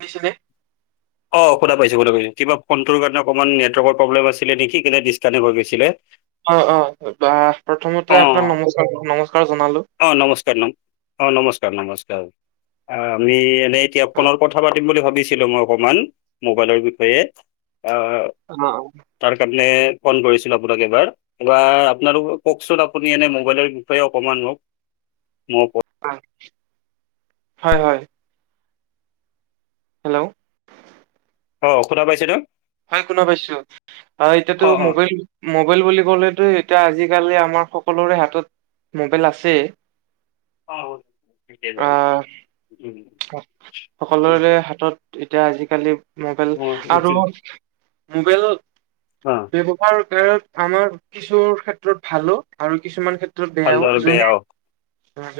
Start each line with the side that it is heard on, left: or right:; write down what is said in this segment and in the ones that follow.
right: দিছিলে
left: অ শুনা পাইছো শুনা পাইছো কিবা ফোনটোৰ কাৰণে অকমান নেটৱৰ্কৰ প্ৰব্লেম আছিলে নেকি সেইকেনে ডিছকানেক হৈ গৈছিলে।
right: অ অ বা
left: অ
right: প্ৰথমতে আপোনাক নমস্কাৰ নমস্কাৰ জনালো।
left: অ নমস্কাৰ নম অ নমস্কাৰ নমস্কাৰ, আমি এতিয়া
right: অ
left: ফোনৰ কথা পাতিম বুলি ভাবিছিলো মই অকমান মোবাইলৰ বিষয়ে আ
right: অ অ
left: তাৰ কাৰণে ফোন কৰিছিলো আপোনাক এবাৰ, এবাৰ আপোনালোক কওকচোন আপুনি এনে মোবাইলৰ বিষয়ে অকণমান মোক, মো উপত
right: অ হয় হয়। হেল্ল',
left: অ শুনা পাইছে ন।
right: হয় শুনা পাইছো অ এতিয়াতো মোবাইল। মবাইল বুলি ক'লেতো এতিয়া আজিকালি আমাৰ সকলোৰে হাতত মোবাইল আছে।
left: অ ঠিকেই বাৰু
right: আহ
left: উম উম,
right: সকলোৰে হাতত এতিয়া আজিকালি মোবাইল
left: অ
right: আৰু
left: উম,
right: মোবাইল
left: অ,
right: ব্যৱ কাৰত [unintelligible] আমাৰ কিছু ক্ষেত্ৰত ভালো আৰু কিছুমান ক্ষেত্ৰত
left: ভাল
right: বেয়াও
left: আৰু বেয়া
right: যোনে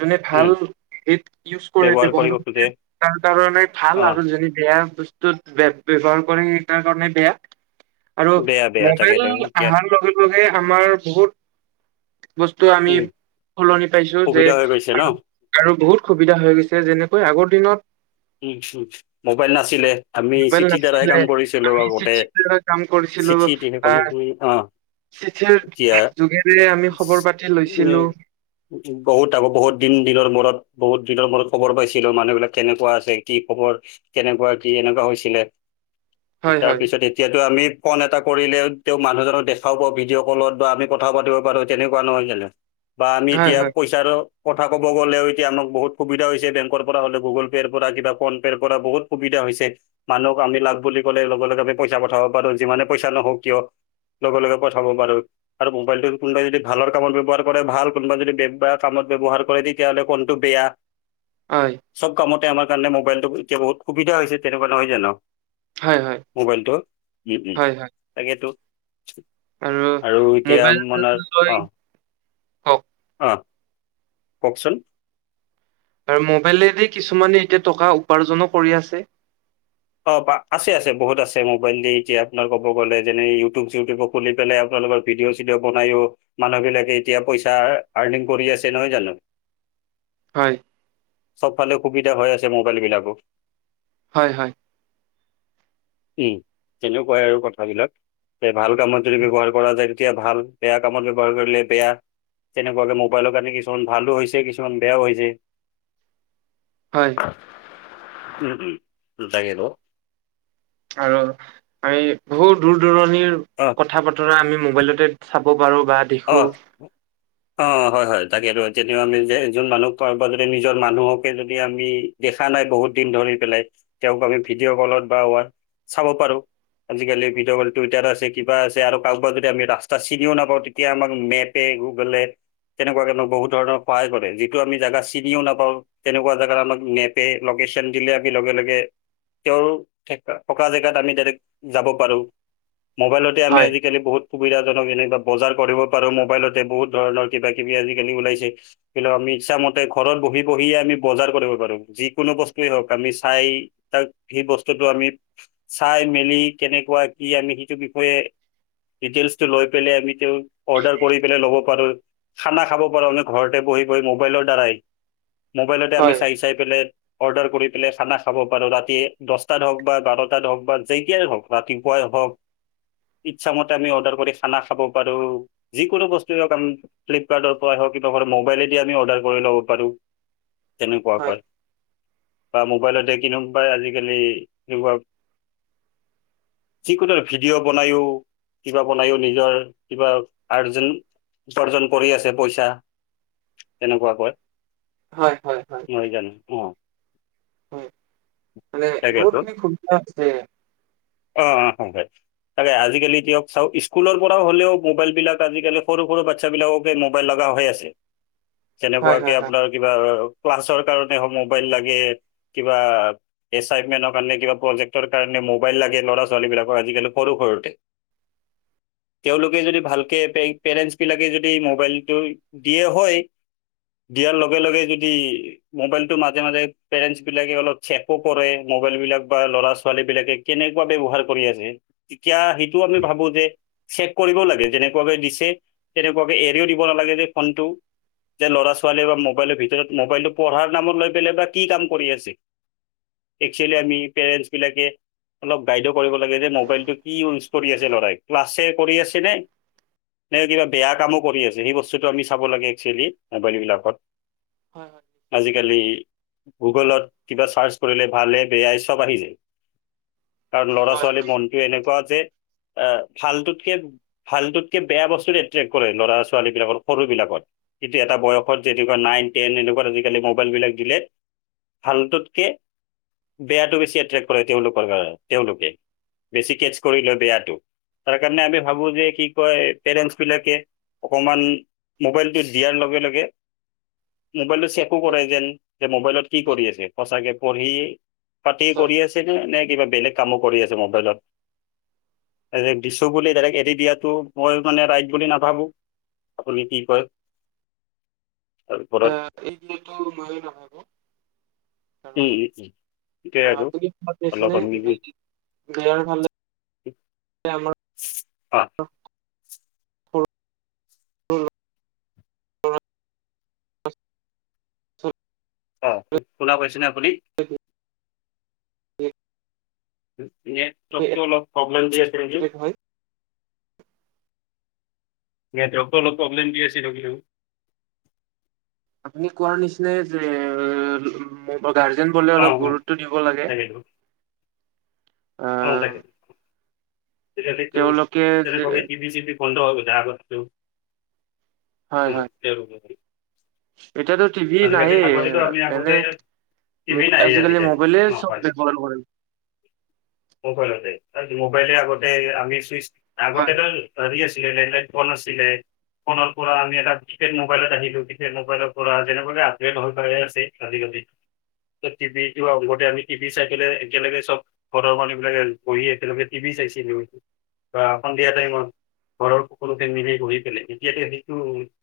right: যোনে
left: উম
right: ভাল সেইত ইউজ কৰে
left: ব্যৱহাৰ কৰিব
right: বব্যৱহাৰ
left: খোজে
right: তাৰ কাৰণে ভাল
left: অ
right: আৰু যোনে বেয়া বস্তুত বব্যৱহাৰ কৰে সেই তাৰ কাৰণে বেয়া। আৰু
left: বেয়া বেয়া
right: মোবাইল
left: তাকেতো এতিয়া
right: অহাৰ লগে, লগে আমাৰ বহুত বস্তু আমি
left: উম
right: সলনি পাইছো যে,
left: সুবিধা হৈ গৈছে ন
right: আৰু বহুত সুবিধা হৈ গৈছে যেনেকৈ আগৰ দিনত,
left: উম মোবাইল নাছিলে আমি
right: মোবাইল
left: চিঠিৰ দ্বাৰাই
right: নাছিলে
left: কাম কৰিছিলো
right: আমি
left: আগতে।
right: চিঠি কাম কৰিছিলো
left: চিঠি দি সেই কাম
right: আহ।
left: কৰি- অ
right: চিঠিৰ
left: এতিয়া
right: যোগেৰে আমি খবৰ পাতি লৈছিলো।
left: উ বহুত আকৌ বহুত দিন দিনৰ মূৰত বহুত দিনৰ মূৰত খবৰ পাইছিলো মানুহ বিলাক কেনেকুৱা আছিল। কি খবৰ? কেনেকুৱা কি এনেকুৱা হৈছিলে
right: হয় হয়
left: তাৰপিছত এতিয়াতো আমি ফোন এটা কৰিলে তেওঁ মানুহজনক দেখাপাও ভিডিঅ'কলত বা আমি কথাও পাতিব পাৰো তেনেকুৱা নহয় জানো। বা আমি
right: হয়
left: এতিয়া
right: হয়
left: পইচাৰ কথা ক'ব গ'লেও এতিয়া আমাক বহুত সুবিধা হৈছে বেংকৰ পৰা হ'লে গুগল পে'ৰ কৰা কিবা ফোন পে কৰা বহুত সুবিধা হৈছে। মানুহক আমি লাগ বুলি কলে লগে লগে আমি পইচা পঠাব পাৰো যিমানে পইচা নহওক কিয়। লগে লগে পঠাব পাৰোঁ। আৰু মোবাইলটো কোনোবাই যদি ভালৰ কামত ব্যৱহাৰ কৰে ভাল কোনোবা যদি বে বে কাম ব্যয়হাৰ কৰে। তেতিয়া হ'লে ফোনটো বেয়া।
right: হয়
left: চব কামতে আমাৰ কাৰণে মোবাইলটো এতিয়া বহুত সুবিধা হৈছে তেনেকুৱা নহয় জানো।
right: হয় হয়
left: মোবাইলটো উম উম
right: হয় হয়
left: তাকেইতো। আৰু এতিয়া
right: মোবাইল
left: মানে
right: লৈ
left: অ,
right: কওক
left: অ কওকচোন,
right: আৰু মোবাইলেৰেদি কিছুমানে এতিয়া টকা উপাৰ্জনো কৰি আছে।
left: অ, আছে আছে বহুত আছে মোবাইল দি এতিয়া আপোনাৰ ক'ব গ'লে যেনে ইউটিউব, চিউটিউব খুলি পেলাই আপোনালোকৰ ভিডিঅ' চিডিঅ' বনাইও মানুহ বিলাকে এতিয়া পইচা আৰ্নিং কৰি আছে। নহয় জানো?
right: হয়।
left: চবফালে সুবিধা হৈ আছে মোবাইল বিলাক।
right: হয়, হয়।
left: উম, তেনেকুৱাই আৰু কথাবিলাক যে ভাল কামত যদি ব্যৱহাৰ কৰা যায় তেতিয়া ভাল। বেয়া কামত ব্যৱহাৰ কৰিলে বেয়া। তেনেকুৱাকে মোবাইলৰ কাৰণে কিছুমান ভালো হৈছে কিছুমান বেয়াও হৈছে।
right: হয়।
left: উম, উম। [unintelligible]
right: আৰু আমি বহু দূৰ দূৰণিৰ
left: অহ।
right: কথা-বতৰা আমি মোবাইলতে চাব পাৰোঁ বা দেখো
left: অ।
right: [inaudible]
left: অ হয় হয় তাকে আৰু তেতিয়াও আমি যে যোন মানুহকে যদি নিজৰ মানুহকে যদি আমি। দেখা নাই বহুত দিন ধৰি পেলাই, তেওঁক আমি ভিডিঅ' কলত বা ৱা চাব পাৰোঁ। আজিকালি ভিডিঅ' কল টুইটাৰ আছে কিবা আছে আৰু কাৰো বাক যদি আমি ৰাস্তা চিনিও নাপাওঁ তে তিয়া আমাক মেপে গুগলে এ। তেনেকুৱাকে বহুত ধৰণৰ সহায় কৰে যিটো আমি জাগা চিনিও নাপাওঁ। তেনেকুৱা জেগাত আমাক মেপে লোকেশ্যন দিলে আমি লগে লগে তেওঁৰকা থকা জেগাত আমি ডাইৰেক্ট যাব পাৰো মোবাইলত আমি
right: হয়,
left: আজিকালি বহুত সুবিধাজন যেনে বা বজাৰ কৰিব পাৰো মোবাইলতে বহুত ধৰণৰ কিবা কিবি আজিকালি ওলাইছে। [unintelligible] আমি ইচ্ছামতে ঘৰত বহি বহিয়ে আমি বজাৰ কৰিব পাৰিম, যিকোনো বস্তুৱেই হওক আমি চাই তাক, সেই বস্তুটো আমি চাই মেলি কেনেকুৱা কি আমি সেইটো বিষয়ে ডিটেইলচটো লৈ পেলাই আমিতো অৰ্ডাৰ কৰি পেলাই ল'ব পাৰোঁ, খানা খাব পাৰোঁ মানে ঘৰতে বহি বহি মোবাইলৰ দ্বাৰাই। মোবাইলতে আমি
right: হয়,
left: চাই চাই পেলাই অৰ্ডাৰ কৰি পেলাই খানা খাব পাৰো ৰাতি দশটাত হওক বা বাৰটাত হওঁক বা যেইতাই হওক। ৰাতিপুৱাই হওক, ইচ্ছামতে আমি অৰ্ডাৰ কৰি খানা খাব পাৰোঁ। যিকোনো বস্তুয়ে হওক, ফ্লিপকাৰ্টৰ পৰা হওক কিবা মোবাইলেদি আমি অৰ্ডাৰ কৰি ল'ব পাৰোঁ।
right: হয়,
left: তেনেকুৱাকে। বা মোবাইলতে কিনো পাই আজিকালি, [unintelligible] যিকোনো ভিডিঅ' বনাইও, কিবা বনাইও নিজৰ কিবা আৰ্জন, উপাৰ্জন কৰি আছে পইচা, তেনেকুৱাকৈ।
right: হয়, হয়, হয়,
left: নহয় জানো অ,
right: মানে,
left: তাকেতো
right: বহুতখিনি সুবিধা আছে।
left: অ', অ, [unintelligible] তাকে আজিকালি দিয়ক চাওক স্কুলৰ পৰা হলেও মোবাইল বিলাক আজিকালি সৰু সৰু বা চ্ছা বিলাককে মোবাইল লগা হৈ আছে।
right: [unintelligible]
left: তেনেকুৱাকে
right: হয়, হয়,
left: আপোনাৰ কিবা ক্লাছৰ কাৰণে হয় মোবাইল লাগে। কিবা, এচাইনমেনৰ কাৰে কিবা প্ৰজেক্টৰ কাৰণে মোবাইল লাগে। ল'ৰা ছোৱালীবিলাকৰ আজিকালি সৰু সৰুতে। তেওঁলোকে যদি ভালকে পে পেৰেন্টচ বিলাকে যদি মোবাইলটো দিয়ে হয়, দিয়াৰ লগে লগে যদি মোবাইলতো মাজে মাজে পেৰেন্টছ বিলাকে অলপ চেকো কৰে মোবাইল বিলাক পাই ল'ৰা ছোৱালী বিলাকে কেনে [unintelligible] ব্যৱহাৰ কৰি আছে, তেতিয়া সেইটো আমি ভাবো যে চেক কৰিবও লাগে যেনেকুৱাকে দিছে, তেনেকুৱাকে এৰিও দিব নালাগে যে ফোনটো। যে ল'ৰা ছোৱালীয়ে বা মোবাইলৰ ভিতৰত মোবাইলটো পঢ়াৰ নামত লৈ পেলাই বা কি কাম কৰি আছে। একচুৱেলি আমি পেৰন্টছ বিলাকে অলপ গাইডো কৰিব লাগে যে মোবাইলটো কিয় ইউজ কৰি আছে লৰাই, ক্লাছে কৰি আছেনে? নে কিবা বেয়া কামো কৰি আছে সেই বস্তুটো আমি চাব লাগে একচুৱেলি, মোবাইল বিলাকত।
right: হয়, হয়।
left: আজিকালি গুগলত, কিবা চাৰ্চ কৰিলে ভালে বেয়াই চব আহি যায়। কাৰণ
right: হয়,
left: ল'ৰা
right: হয়,
left: ছোৱালীৰ
right: হয়
left: মনটো এনেকুৱা যে, এ ভালটোতকে ভালটোতকে বেয়া বস্তুটো এট্ৰেক্ট কৰে ল'ৰা ছোৱালী বিলাকৰ সৰু বিলাকত। কিন্তু এটা বয়সত যে এনেকুৱা নাইন টেন এনেকুৱাত আজিকালি মোবাইল বিলাক দিলে। ভালটোতকে, বেয়াটো বেছি এট্ৰেক্ট কৰে তেওঁলোকৰ কাৰ তেওঁলোকে। বেছি কেচ কৰি লয় বেয়াটো, তাৰ কাৰণে আমি ভাবো যে কি কয় পেৰেন্টছ বিলাকে অকমান, মোবাইলটো দিয়াৰ লগে লগে। মোবাইলটো চেকো কৰে যেন, যে মোবাইলত কি কৰি আছে সঁচাকে পঢ়ি পাতি
right: নিশ্চয়
left: পঢ়ি আছে নে, নে কিবা বেলেগ কামো কৰি আছে মোবাইলত? ডাইৰেক্ট দিছো বুলি ডাইৰেক্ট এৰি দিয়াটো মই মানে ৰাইট বুলি নাভাবো। আপুনি কি কয়? তাৰ ওপৰত
right: এই দেতো মইয়ে নাহো ক কাৰণ
left: সেইটোৱে
right: আ
left: আৰু
right: আপুনি ঘৰত
left: অলপ
right: গৈছেনে
left: আমি
right: [unintelligible]
left: [unintelligible] অ',
right: সৰু ল'ৰা-ছোৱালী
left: অ', শুনা পাইছে নে আপুনি?
right: তাকে হে
left: ইয়েচ চব টো অলপ প্ৰব্লেম দি আছিল যে
right: এট্ৰেক্ট হয়
left: নেটৱৰ্কটো অলপ প্ৰব্লেম দি আছিল আজিও
right: আপুনি কোৱাৰ নিচিনাই যে মো বা গাৰ্জেন গলে
left: অঁ
right: অলপ
left: অঁ
right: গুৰুত্ব দিব লাগে অ
left: অ তাকে তেতিয়া হ'লে তই
right: তেওঁলোকে যে
left: তেনেকোৱা সেই টিভি চিভি ফোনটো অফ যা চত্বেও
right: হয়
left: উম
right: হয়
left: স
right: এতিয়াতো টিভি নাইয়ে এনে
left: আগতে টিভি নাহে
right: আজিকালি মোবাইলে
left: অঁ
right: চব
left: হয়
right: অনলাইন কৰে
left: মোবাইলতে মোবাইলে আগতে আমি চুইচ আগতে
right: হয়
left: ত হেৰি আছিলে লেন লায়েন ফোন আছিলে ফোনৰ পৰা আমি এটা কি পেড মোবাইলত আহিলো কি পেড মোবাইলৰ পৰা যেনেকোৱাকে আপগ্ৰেড হৈ গৈ আছে আজিকালি টিভিতো আগতে আমি টিভি চাই পেলাই একেলগে চব ঘৰৰ মানুহবিলাকে বহি একেলগে টিভি চাইছিল বা সন্ধিয়া টাইমত ঘৰৰ সকলোতে নিজে বহি পেলাই এতিয়া সেইটো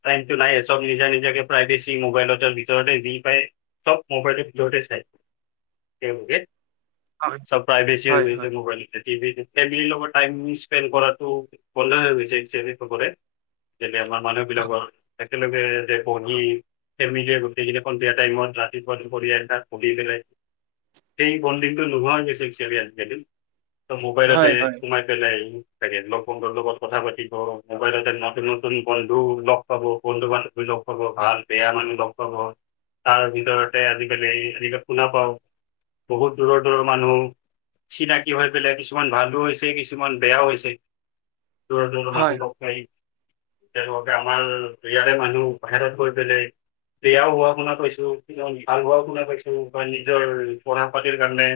left: টাইমটো নাই চব নিজা নিজা কে প্ৰাইভেচি মোবাইলৰ ভিতৰতে যি পায় চব মোবাইলটোৰ ভিতৰতে চাই একেলগে
right: হয়
left: চব প্ৰাইভেছি ইউজ
right: হয় হয়
left: হৈছে মোবাইল। টিভিতো ফেমিলিৰ লগত টাইম স্পেড কৰাটো বন্ধ হৈ গৈছে একচোৱেলি চবতে যে আমাৰ মানুহ বিলাকৰ একেলগে যে বহি সেনেকে গোটেইকেইটা সন্ধিয়া টাইমত ৰাতিপুৱা দুপৰীয়া তাত বহি পেলাই সেই বনডিংটো নোহোৱা হৈ গৈছে একচোৱেলি আজি কালি চব মোবাইলতে
right: হয় হয়
left: সোমাই পেলাই তাকে লগ বন্ধুৰ লগত কথা পাতিব মোবাইলতে নতুন নতুন বন্ধু লগ পাব বন্ধু বান্ধৱী লগ পাব ভাল বেয়া মানুহ লগ পাব। তাৰ ভিতৰতে আজিকালি আজি কা শুনা পাও বহুত দূৰৰ দূৰৰ মানুহ চিনাকি হৈ পেলাই কিছুমান ভালো হৈছে কিছুমান বেয়াও হৈছে। দূৰৰ দূৰৰ
right: হয়
left: মানুহ লগ পাই তেওঁলোক আমাৰ ইয়াৰে মানুহ বাহিৰত গৈ পেলাই বেয়াও হোৱা শুনা পাইছো যি নহক ভাল হোৱাও শুনা পাইছো বা নিজৰ পঢ়া পাতিৰ কাৰণে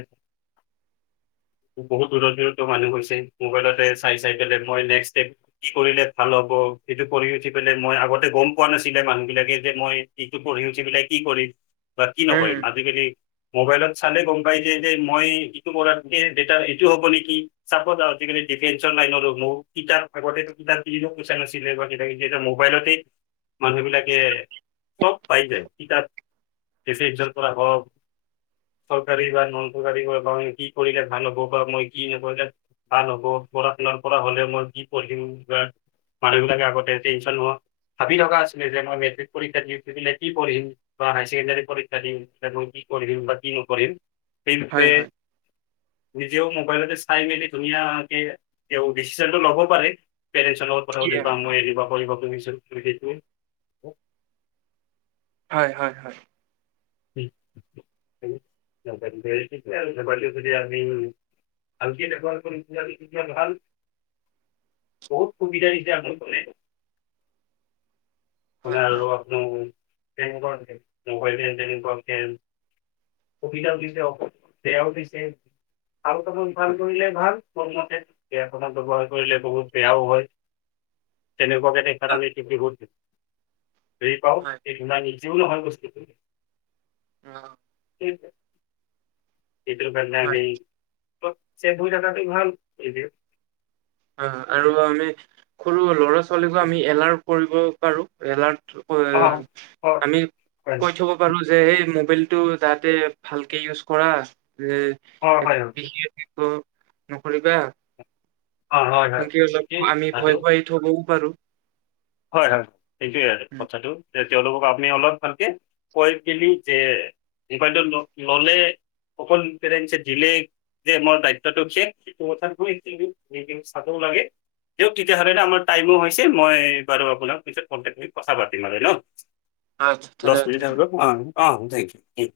left: বহুত দূৰত দূৰতো মানুহ হৈছে মোবাইলতে চাই চাই পেলাই মই নেক্সট ষ্টেপ কি কৰিলে ভাল হ'ব সেইটো কৰি উঠি পেলাই মই আগতে গম পোৱা নাছিলে মানুহ বিলাকে যে মই এইটো পঢ়ি উঠি পেলাই কি পঢ়িম বা কি
right: উম
left: নকৰিম
right: উম
left: আজিকালি মোবাইলত চালে গম পাই যাই যে মই ইটো কৰাতকে বেটাৰ এইটো হব নেকি? চাপজ আজিকালি ডিফেন্ঞ্চৰ লাইনৰো বহুতকেইটা আগতেটো কিতাপ কিনিলেও পইচা নাছিলে ধৰ এতিয়া কিন্তু এতিয়া মোবাইলতে মানুহ বিলাকে চব পাই যায় কিতাপ। বেছি ৰিজাল্ট কৰা হওক চৰকাৰী বা নন চৰকাৰী হওক মই কি কৰিলে ভাল হ'ব পাৰু, মই কি নকৰিলে ভাল হ'ব পঢ়া শুনা কৰা হ'লেও মই কি পঢ়িম বা মানুহ বিলাকে আগতে টেনশ্যন নোহোৱা ভাবি থকা আছিলে যে মই মেট্ৰিক পৰীক্ষা দি পেলাই কি পঢ়িম বা হায় ছেকেণ্ডাৰী পৰীক্ষা দিম মই কি কৰিম বা কি নকৰিম সেই
right: হয়
left: বিষয়ে
right: হয়
left: নিজেও মোবাইলতে চাই মেলি ধুনীয়াকে তেওঁ ডিচিচনটো ল'ব পাৰে পেৰেণ্টছৰ লগত কথা
right: কি
left: পাতি বা মই এৰি বা কৰিবতো নিবিচাৰো সেইটোৱে
right: হয় হয় হয়।
left: বেয়া সেইটোৱে আৰু মোবাইলটো যদি আমি ভালকে ব্যৱহাৰ কৰিলে আমি তেতিয়া ভাল বহুত সুবিধা দিছে [unintelligible]
right: হয়
left: [unintelligible] সুবিধা উঠিছে অক বেয়াও উঠিছে ভাল কাম ভাল কৰিলে ভাল মোৰ মতে বেয়া কামত ব্যৱহাৰ কৰিলে বহুত বেয়াও হয়। তেনেকুৱাকে দেখা দালে টি দিভৌজ দিম। হেৰি পাও
right: হয়
left: ই ইমান ইজিও নহয় বস্তুটো
right: অ।
left: সেইটোৰ কাৰণে
right: হয়
left: আমি। কত চে ধুইদাটে ভাল দি দিওঁ।
right: অ আৰু আমি সৰু ল'ৰা ছোৱালীকো আমি এলাৰ্ট কৰিব পাৰো এলাৰ্ট
left: অঁ
right: [unintelligible]
left: হয়
right: আমি
left: হয়
right: কৈ থব পাৰো যে সেই মোবাইলটো যাতে ভালকে ইউজ কৰা যে
left: হয় হয়
right: বিশেষ কি অ নকৰিবা
left: হয়
right: সেংকে অলপ
left: হয়
right: আমি ভয় ভাই থবও পাৰোঁ।
left: হয় হয় হয় এইটোৱে আৰু
right: উম,
left: কথাটো। তেওঁলোকক আমি অলপ ভালকে কৈ দিলি যে মোবাইলতো ললে অকল পেৰেনছে দিলেই যে মোৰ দায়িত্বটো শেষ সেইটো কথাত মই ঠেংকিও দি দিওঁ চাবও লাগে। দিয়ক তেতিয়াহলে আমাৰ টাইমো হৈছে মই বাৰু আপোনাক পিছত কণ্টেক কৰি কথা পাতিম আৰু ন
right: আ
left: দহ
right: ধন্যবাদ।
left: মিনিট হৈ গ'ল। অ অ থেংকিউ।